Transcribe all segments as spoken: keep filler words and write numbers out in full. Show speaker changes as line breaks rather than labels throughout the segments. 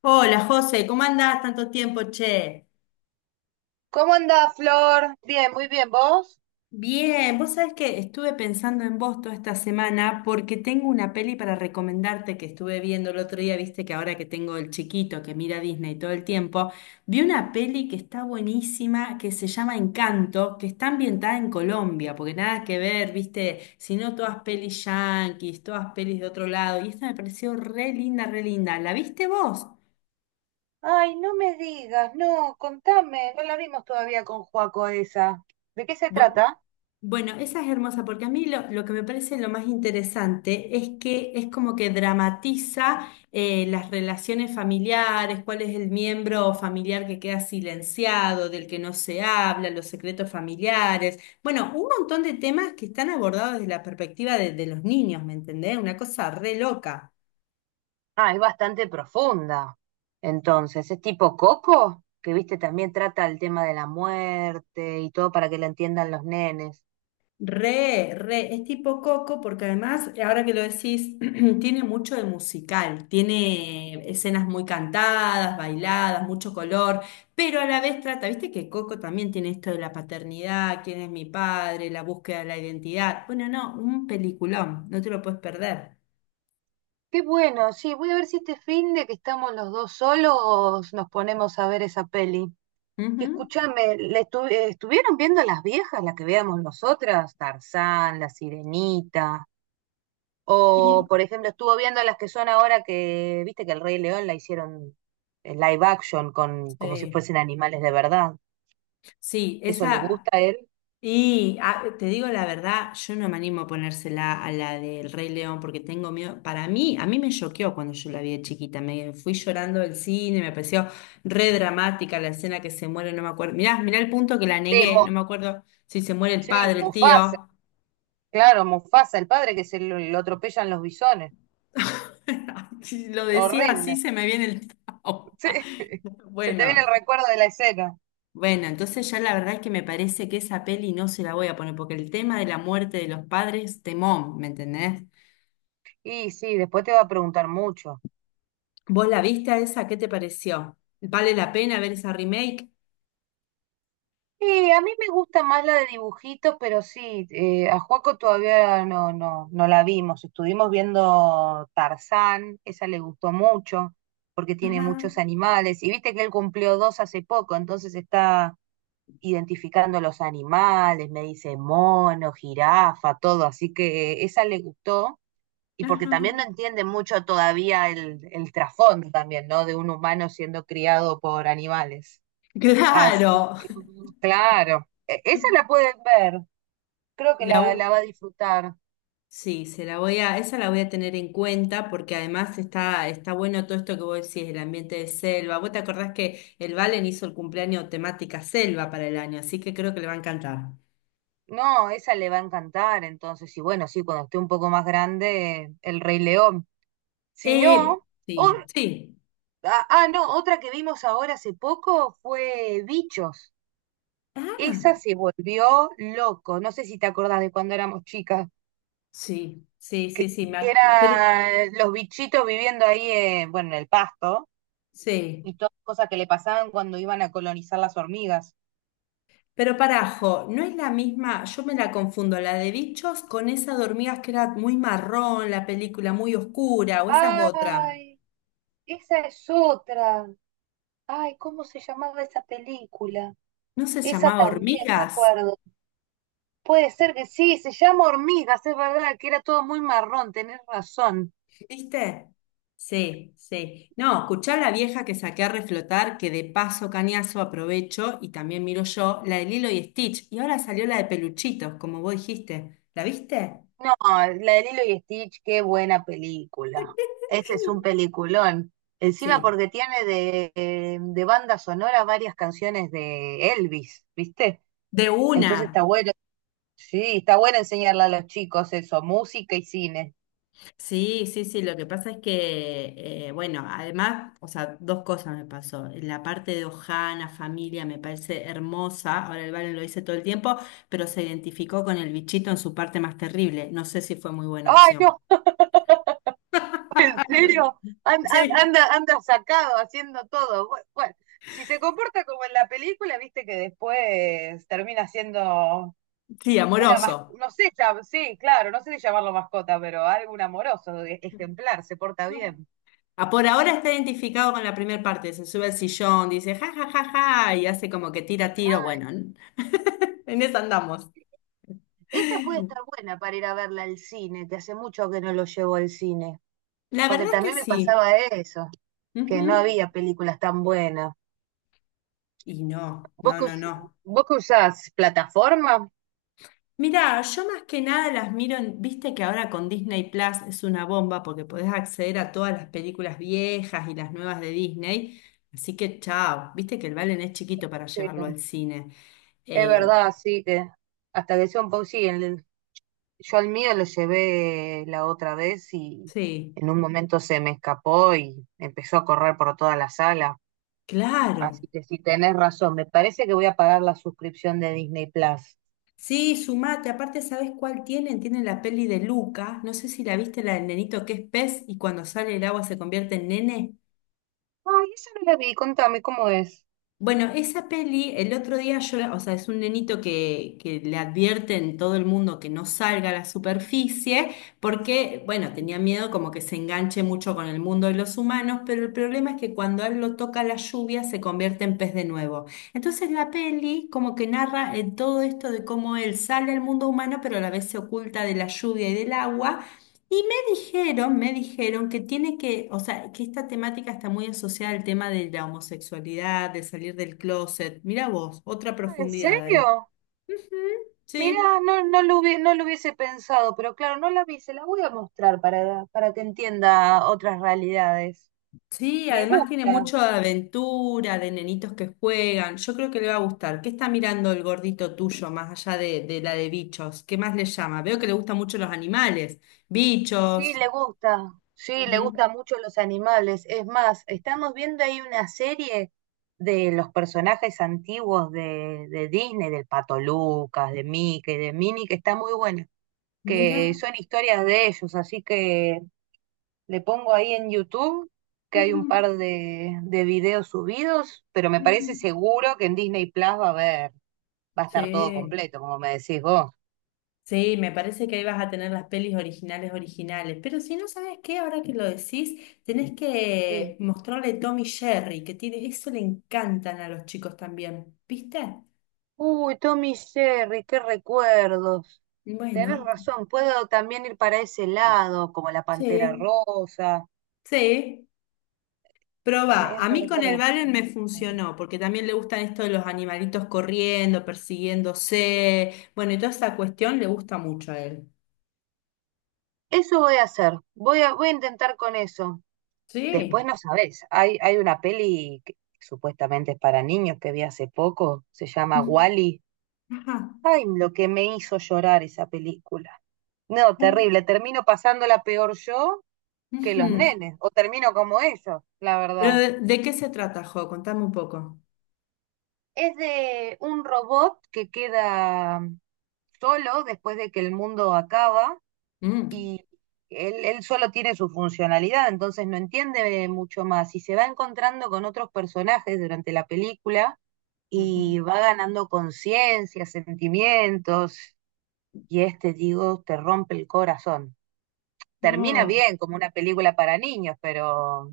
Hola José, ¿cómo andás tanto tiempo, che?
¿Cómo andás, Flor? Bien, muy bien, ¿vos?
Bien, vos sabés que estuve pensando en vos toda esta semana porque tengo una peli para recomendarte que estuve viendo el otro día, viste que ahora que tengo el chiquito que mira Disney todo el tiempo, vi una peli que está buenísima, que se llama Encanto, que está ambientada en Colombia, porque nada que ver, viste, sino todas pelis yanquis, todas pelis de otro lado, y esta me pareció re linda, re linda. ¿La viste vos?
Ay, no me digas, no, contame, no la vimos todavía con Joaco esa. ¿De qué se
Bu-
trata?
Bueno, esa es hermosa porque a mí lo, lo que me parece lo más interesante es que es como que dramatiza eh, las relaciones familiares, cuál es el miembro familiar que queda silenciado, del que no se habla, los secretos familiares. Bueno, un montón de temas que están abordados desde la perspectiva de, de los niños, ¿me entendés? Una cosa re loca.
Ah, es bastante profunda. Entonces, ¿es tipo Coco? Que viste, también trata el tema de la muerte y todo para que lo entiendan los nenes.
Re, re, es tipo Coco porque además, ahora que lo decís, tiene mucho de musical, tiene escenas muy cantadas, bailadas, mucho color, pero a la vez trata, viste que Coco también tiene esto de la paternidad, quién es mi padre, la búsqueda de la identidad. Bueno, no, un peliculón, no te lo puedes perder.
Qué bueno, sí, voy a ver si este fin de que estamos los dos solos nos ponemos a ver esa peli. Y
Ujú.
escúchame, ¿le estu- eh, estuvieron viendo las viejas, las que veamos nosotras? Tarzán, La Sirenita, o
Y
por ejemplo, estuvo viendo las que son ahora que, viste que el Rey León la hicieron en live action con como si
sí.
fuesen animales de verdad.
Sí,
¿Eso le
esa.
gusta a él?
Y ah, te digo la verdad, yo no me animo a ponérsela a la del Rey León porque tengo miedo. Para mí, a mí me choqueó cuando yo la vi de chiquita. Me fui llorando del cine, me pareció re dramática la escena que se muere, no me acuerdo. Mirá, mirá el punto que la
Sí,
negué,
Mu-
no me acuerdo si se muere el
sí,
padre, el
Mufasa,
tío.
claro, Mufasa, el padre que se lo, lo atropellan los bisones.
Si lo decía así,
Horrible.
se me viene el trauma.
Sí, se te viene el
Bueno.
recuerdo de la escena.
Bueno, entonces ya la verdad es que me parece que esa peli no se la voy a poner, porque el tema de la muerte de los padres, temón, ¿me entendés?
Y sí, después te va a preguntar mucho.
¿Vos la viste a esa? ¿Qué te pareció? ¿Vale la pena ver esa remake?
Y a mí me gusta más la de dibujitos, pero sí, eh, a Juaco todavía no, no, no la vimos. Estuvimos viendo Tarzán, esa le gustó mucho, porque tiene
Ajá,
muchos animales. Y viste que él cumplió dos hace poco, entonces está identificando los animales, me dice mono, jirafa, todo. Así que esa le gustó. Y porque
ajá.
también no entiende mucho todavía el, el trasfondo también, ¿no? De un humano siendo criado por animales. Así
Claro.
que, mm, claro, e- esa la pueden ver, creo que
La,
la, la
vo-
va a disfrutar.
sí, se la voy a, esa la voy a tener en cuenta porque además está, está bueno todo esto que vos decís, el ambiente de selva. Vos te acordás que el Valen hizo el cumpleaños temática selva para el año, así que creo que le va a encantar.
No, esa le va a encantar, entonces, y bueno, sí, cuando esté un poco más grande, El Rey León. Si
Eh,
no, o-
sí, sí.
ah, ah, no, otra que vimos ahora hace poco fue Bichos.
Ah.
Esa se volvió loco, no sé si te acordás de cuando éramos chicas.
Sí, sí, sí,
que,
sí, me
que
ac- pero
eran los bichitos viviendo ahí, eh, bueno, en el pasto,
sí,
y todas las cosas que le pasaban cuando iban a colonizar las hormigas.
pero parajo, no es la misma, yo me la confundo, la de Bichos con esa de hormigas que era muy marrón, la película muy oscura, o esa es otra.
Ay, esa es otra. Ay, ¿cómo se llamaba esa película?
¿No se
Esa
llamaba
también me
Hormigas?
acuerdo. Puede ser que sí, se llama Hormigas, es verdad, que era todo muy marrón, tenés razón.
¿Viste? Sí, sí. No, escuchá la vieja que saqué a reflotar, que de paso cañazo aprovecho y también miro yo, la de Lilo y Stitch, y ahora salió la de Peluchitos, como vos dijiste. ¿La viste?
No, la de Lilo y Stitch, qué buena película. Ese es un peliculón. Encima
Sí,
porque tiene de, eh, de banda sonora varias canciones de Elvis, ¿viste?
de
Entonces está
una.
bueno, sí, está bueno enseñarle a los chicos eso, música y cine.
Sí, sí, sí, lo que pasa es que, eh, bueno, además, o sea, dos cosas me pasó. La parte de Ojana, familia, me parece hermosa. Ahora el Valen lo dice todo el tiempo, pero se identificó con el bichito en su parte más terrible. No sé si fue muy buena
Ay,
opción.
no, en serio, An- an-
Sí.
anda, anda sacado haciendo todo. Bu- Bueno, si se comporta como en la película, viste que después termina siendo
Sí,
una
amoroso.
mascota, no sé, ya- sí, claro, no sé si llamarlo mascota, pero algo un amoroso, e- ejemplar, se porta bien.
Ah, por ahora está identificado con la primera parte. Se sube al sillón, dice ja, ja, ja, ja, y hace como que tira tiro. Bueno, en eso andamos.
Esa puede estar buena para ir a verla al cine, que hace mucho que no lo llevo al cine,
La
porque
verdad es que
también me
sí.
pasaba eso, que no
Ujú.
había películas tan buenas.
Y no,
¿Vos
no,
que,
no,
us-
no.
vos que usás plataforma?
Mirá, yo más que nada las miro en, viste que ahora con Disney Plus es una bomba porque podés acceder a todas las películas viejas y las nuevas de Disney. Así que chao, viste que el Valen es chiquito para
Sí,
llevarlo al cine.
es
Eh,
verdad, sí, que hasta que sea un poco, sí, el- yo al mío lo llevé la otra vez y
sí,
en un momento se me escapó y empezó a correr por toda la sala.
claro.
Así que si tenés razón. Me parece que voy a pagar la suscripción de Disney Plus.
Sí, sumate. Aparte, ¿sabés cuál tienen? Tienen la peli de Luca. No sé si la viste, la del nenito que es pez y cuando sale el agua se convierte en nene.
Ay, esa no la vi. Contame cómo es.
Bueno, esa peli, el otro día yo, la- o sea, es un nenito que, que le advierte en todo el mundo que no salga a la superficie, porque, bueno, tenía miedo como que se enganche mucho con el mundo de los humanos, pero el problema es que cuando a él lo toca la lluvia se convierte en pez de nuevo. Entonces la peli como que narra eh, todo esto de cómo él sale al mundo humano, pero a la vez se oculta de la lluvia y del agua dijeron, me dijeron que tiene que, o sea, que esta temática está muy asociada al tema de la homosexualidad, de salir del closet. Mira vos, otra
Ah, ¿en
profundidad ahí.
serio?
Ujú, sí.
Mira, no, no lo hubie- no lo hubiese pensado, pero claro, no la vi. Se la voy a mostrar para, para que entienda otras realidades.
Sí,
Me
además tiene
gusta.
mucho de aventura, de nenitos que juegan. Yo creo que le va a gustar. ¿Qué está mirando el gordito tuyo más allá de, de la de bichos? ¿Qué más le llama? Veo que le gustan mucho los animales.
Sí,
Bichos.
le gusta. Sí, le
Ujú.
gustan mucho los animales. Es más, estamos viendo ahí una serie de los personajes antiguos de, de Disney, del Pato Lucas, de Mickey, de Minnie, que está muy buena. Que
Mira.
son historias de ellos, así que le pongo ahí en YouTube que hay
Ujú,
un par de, de videos subidos, pero me parece
ujú.
seguro que en Disney Plus va a haber, va a estar todo
Sí.
completo, como me decís vos.
Sí, me parece que ahí vas a tener las pelis originales originales. Pero si no sabes qué, ahora que lo decís, tenés
Sí.
que mostrarle Tommy Jerry, que tiene, eso le encantan a los chicos también. ¿Viste?
Uy, Tommy y Jerry, qué recuerdos. Tenés
Bueno,
razón, puedo también ir para ese lado, como la Pantera
sí,
Rosa.
sí. Probá.
Es
A mí con el
verdad.
Valen me funcionó, porque también le gustan esto de los animalitos corriendo, persiguiéndose. Bueno, y toda esa cuestión le gusta mucho a él.
Eso voy a hacer. Voy a, voy a intentar con eso. Después
Sí.
no sabés, hay, hay una peli que supuestamente es para niños que vi hace poco, se llama Wall-E.
Mm, ajá.
Ay, lo que me hizo llorar esa película. No,
Ah,
terrible, termino pasándola peor yo que los
ujú.
nenes, o termino como ellos, la
¿Pero
verdad.
de, de qué se trata, Jo? Contame un poco.
Es de un robot que queda solo después de que el mundo acaba
Mm,
y él, él solo tiene su funcionalidad, entonces no entiende mucho más y se va encontrando con otros personajes durante la película
ujú.
y va ganando conciencia, sentimientos, y este, digo, te rompe el corazón. Termina
No.
bien, como una película para niños, pero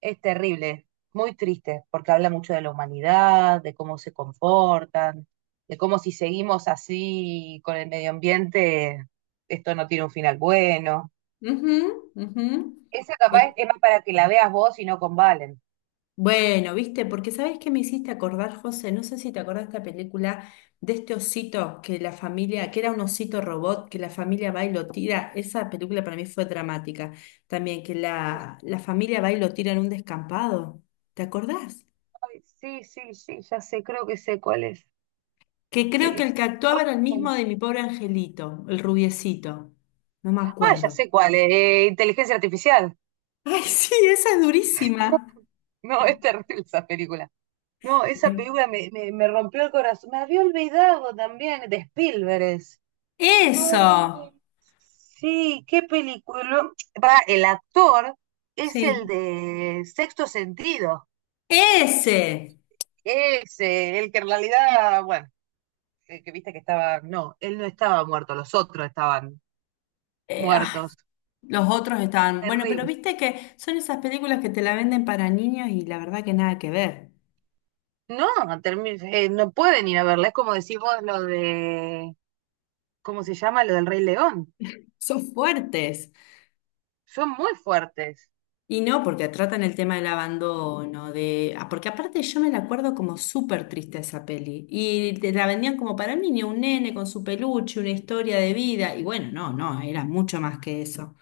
es terrible, muy triste, porque habla mucho de la humanidad, de cómo se comportan, de cómo si seguimos así con el medio ambiente, esto no tiene un final bueno.
Ujú, ujú.
Esa capaz
Eh,
es más para que la veas vos y no con Valen.
bueno, viste, porque sabes que me hiciste acordar, José, no sé si te acordás de esta película de este osito que la familia, que era un osito robot, que la familia va y lo tira. Esa película para mí fue dramática también, que
Ay,
la, la familia va y lo tira en un descampado. ¿Te acordás?
ay, sí, sí, sí, ya sé, creo que sé cuál es.
Que creo que el
Eh,
que actuaba era el mismo de mi pobre angelito, el rubiecito. No me
Ah, ya
acuerdo.
sé cuál, eh, Inteligencia Artificial.
Ay, sí, esa es
No,
durísima.
no, es terrible esa película. No, esa película me, me, me rompió el corazón. Me había olvidado también de Spielberg. Es.
Eso,
Ay, sí, qué película. Pará, el actor es el
sí,
de Sexto Sentido.
ese.
Es eh, el que en realidad, bueno, que, que viste que estaba. No, él no estaba muerto, los otros estaban
Eh, ay,
muertos.
los otros estaban. Bueno, pero
Terrible.
viste que son esas películas que te la venden para niños y la verdad que nada que ver.
No, termi- eh, no pueden ir a verla. Es como decís vos lo de ¿cómo se llama? Lo del Rey León.
Son fuertes.
Son muy fuertes.
Y no, porque tratan el tema del abandono, de... ah, porque aparte yo me la acuerdo como súper triste esa peli. Y te la vendían como para niño, un nene con su peluche, una historia de vida. Y bueno, no, no, era mucho más que eso.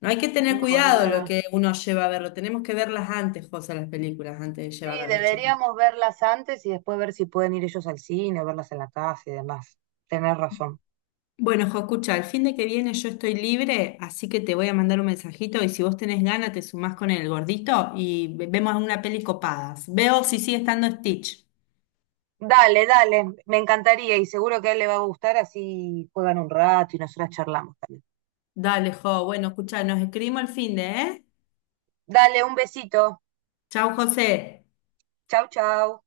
No hay que tener
No, es
cuidado lo
verdad.
que uno lleva a verlo. Tenemos que verlas antes, José, las películas, antes de
Sí,
llevar a los chicos.
deberíamos verlas antes y después ver si pueden ir ellos al cine, o verlas en la casa y demás. Tenés razón.
Bueno, Jo, escucha, el fin de que viene yo estoy libre, así que te voy a mandar un mensajito y si vos tenés ganas te sumás con el gordito y ve- vemos una peli copadas. Veo si sigue estando Stitch.
Dale, dale, me encantaría y seguro que a él le va a gustar, así juegan un rato y nosotras charlamos también.
Dale, Jo. Bueno, escucha, nos escribimos el fin de, ¿eh?
Dale, un besito.
Chau, José.
Chau, chau.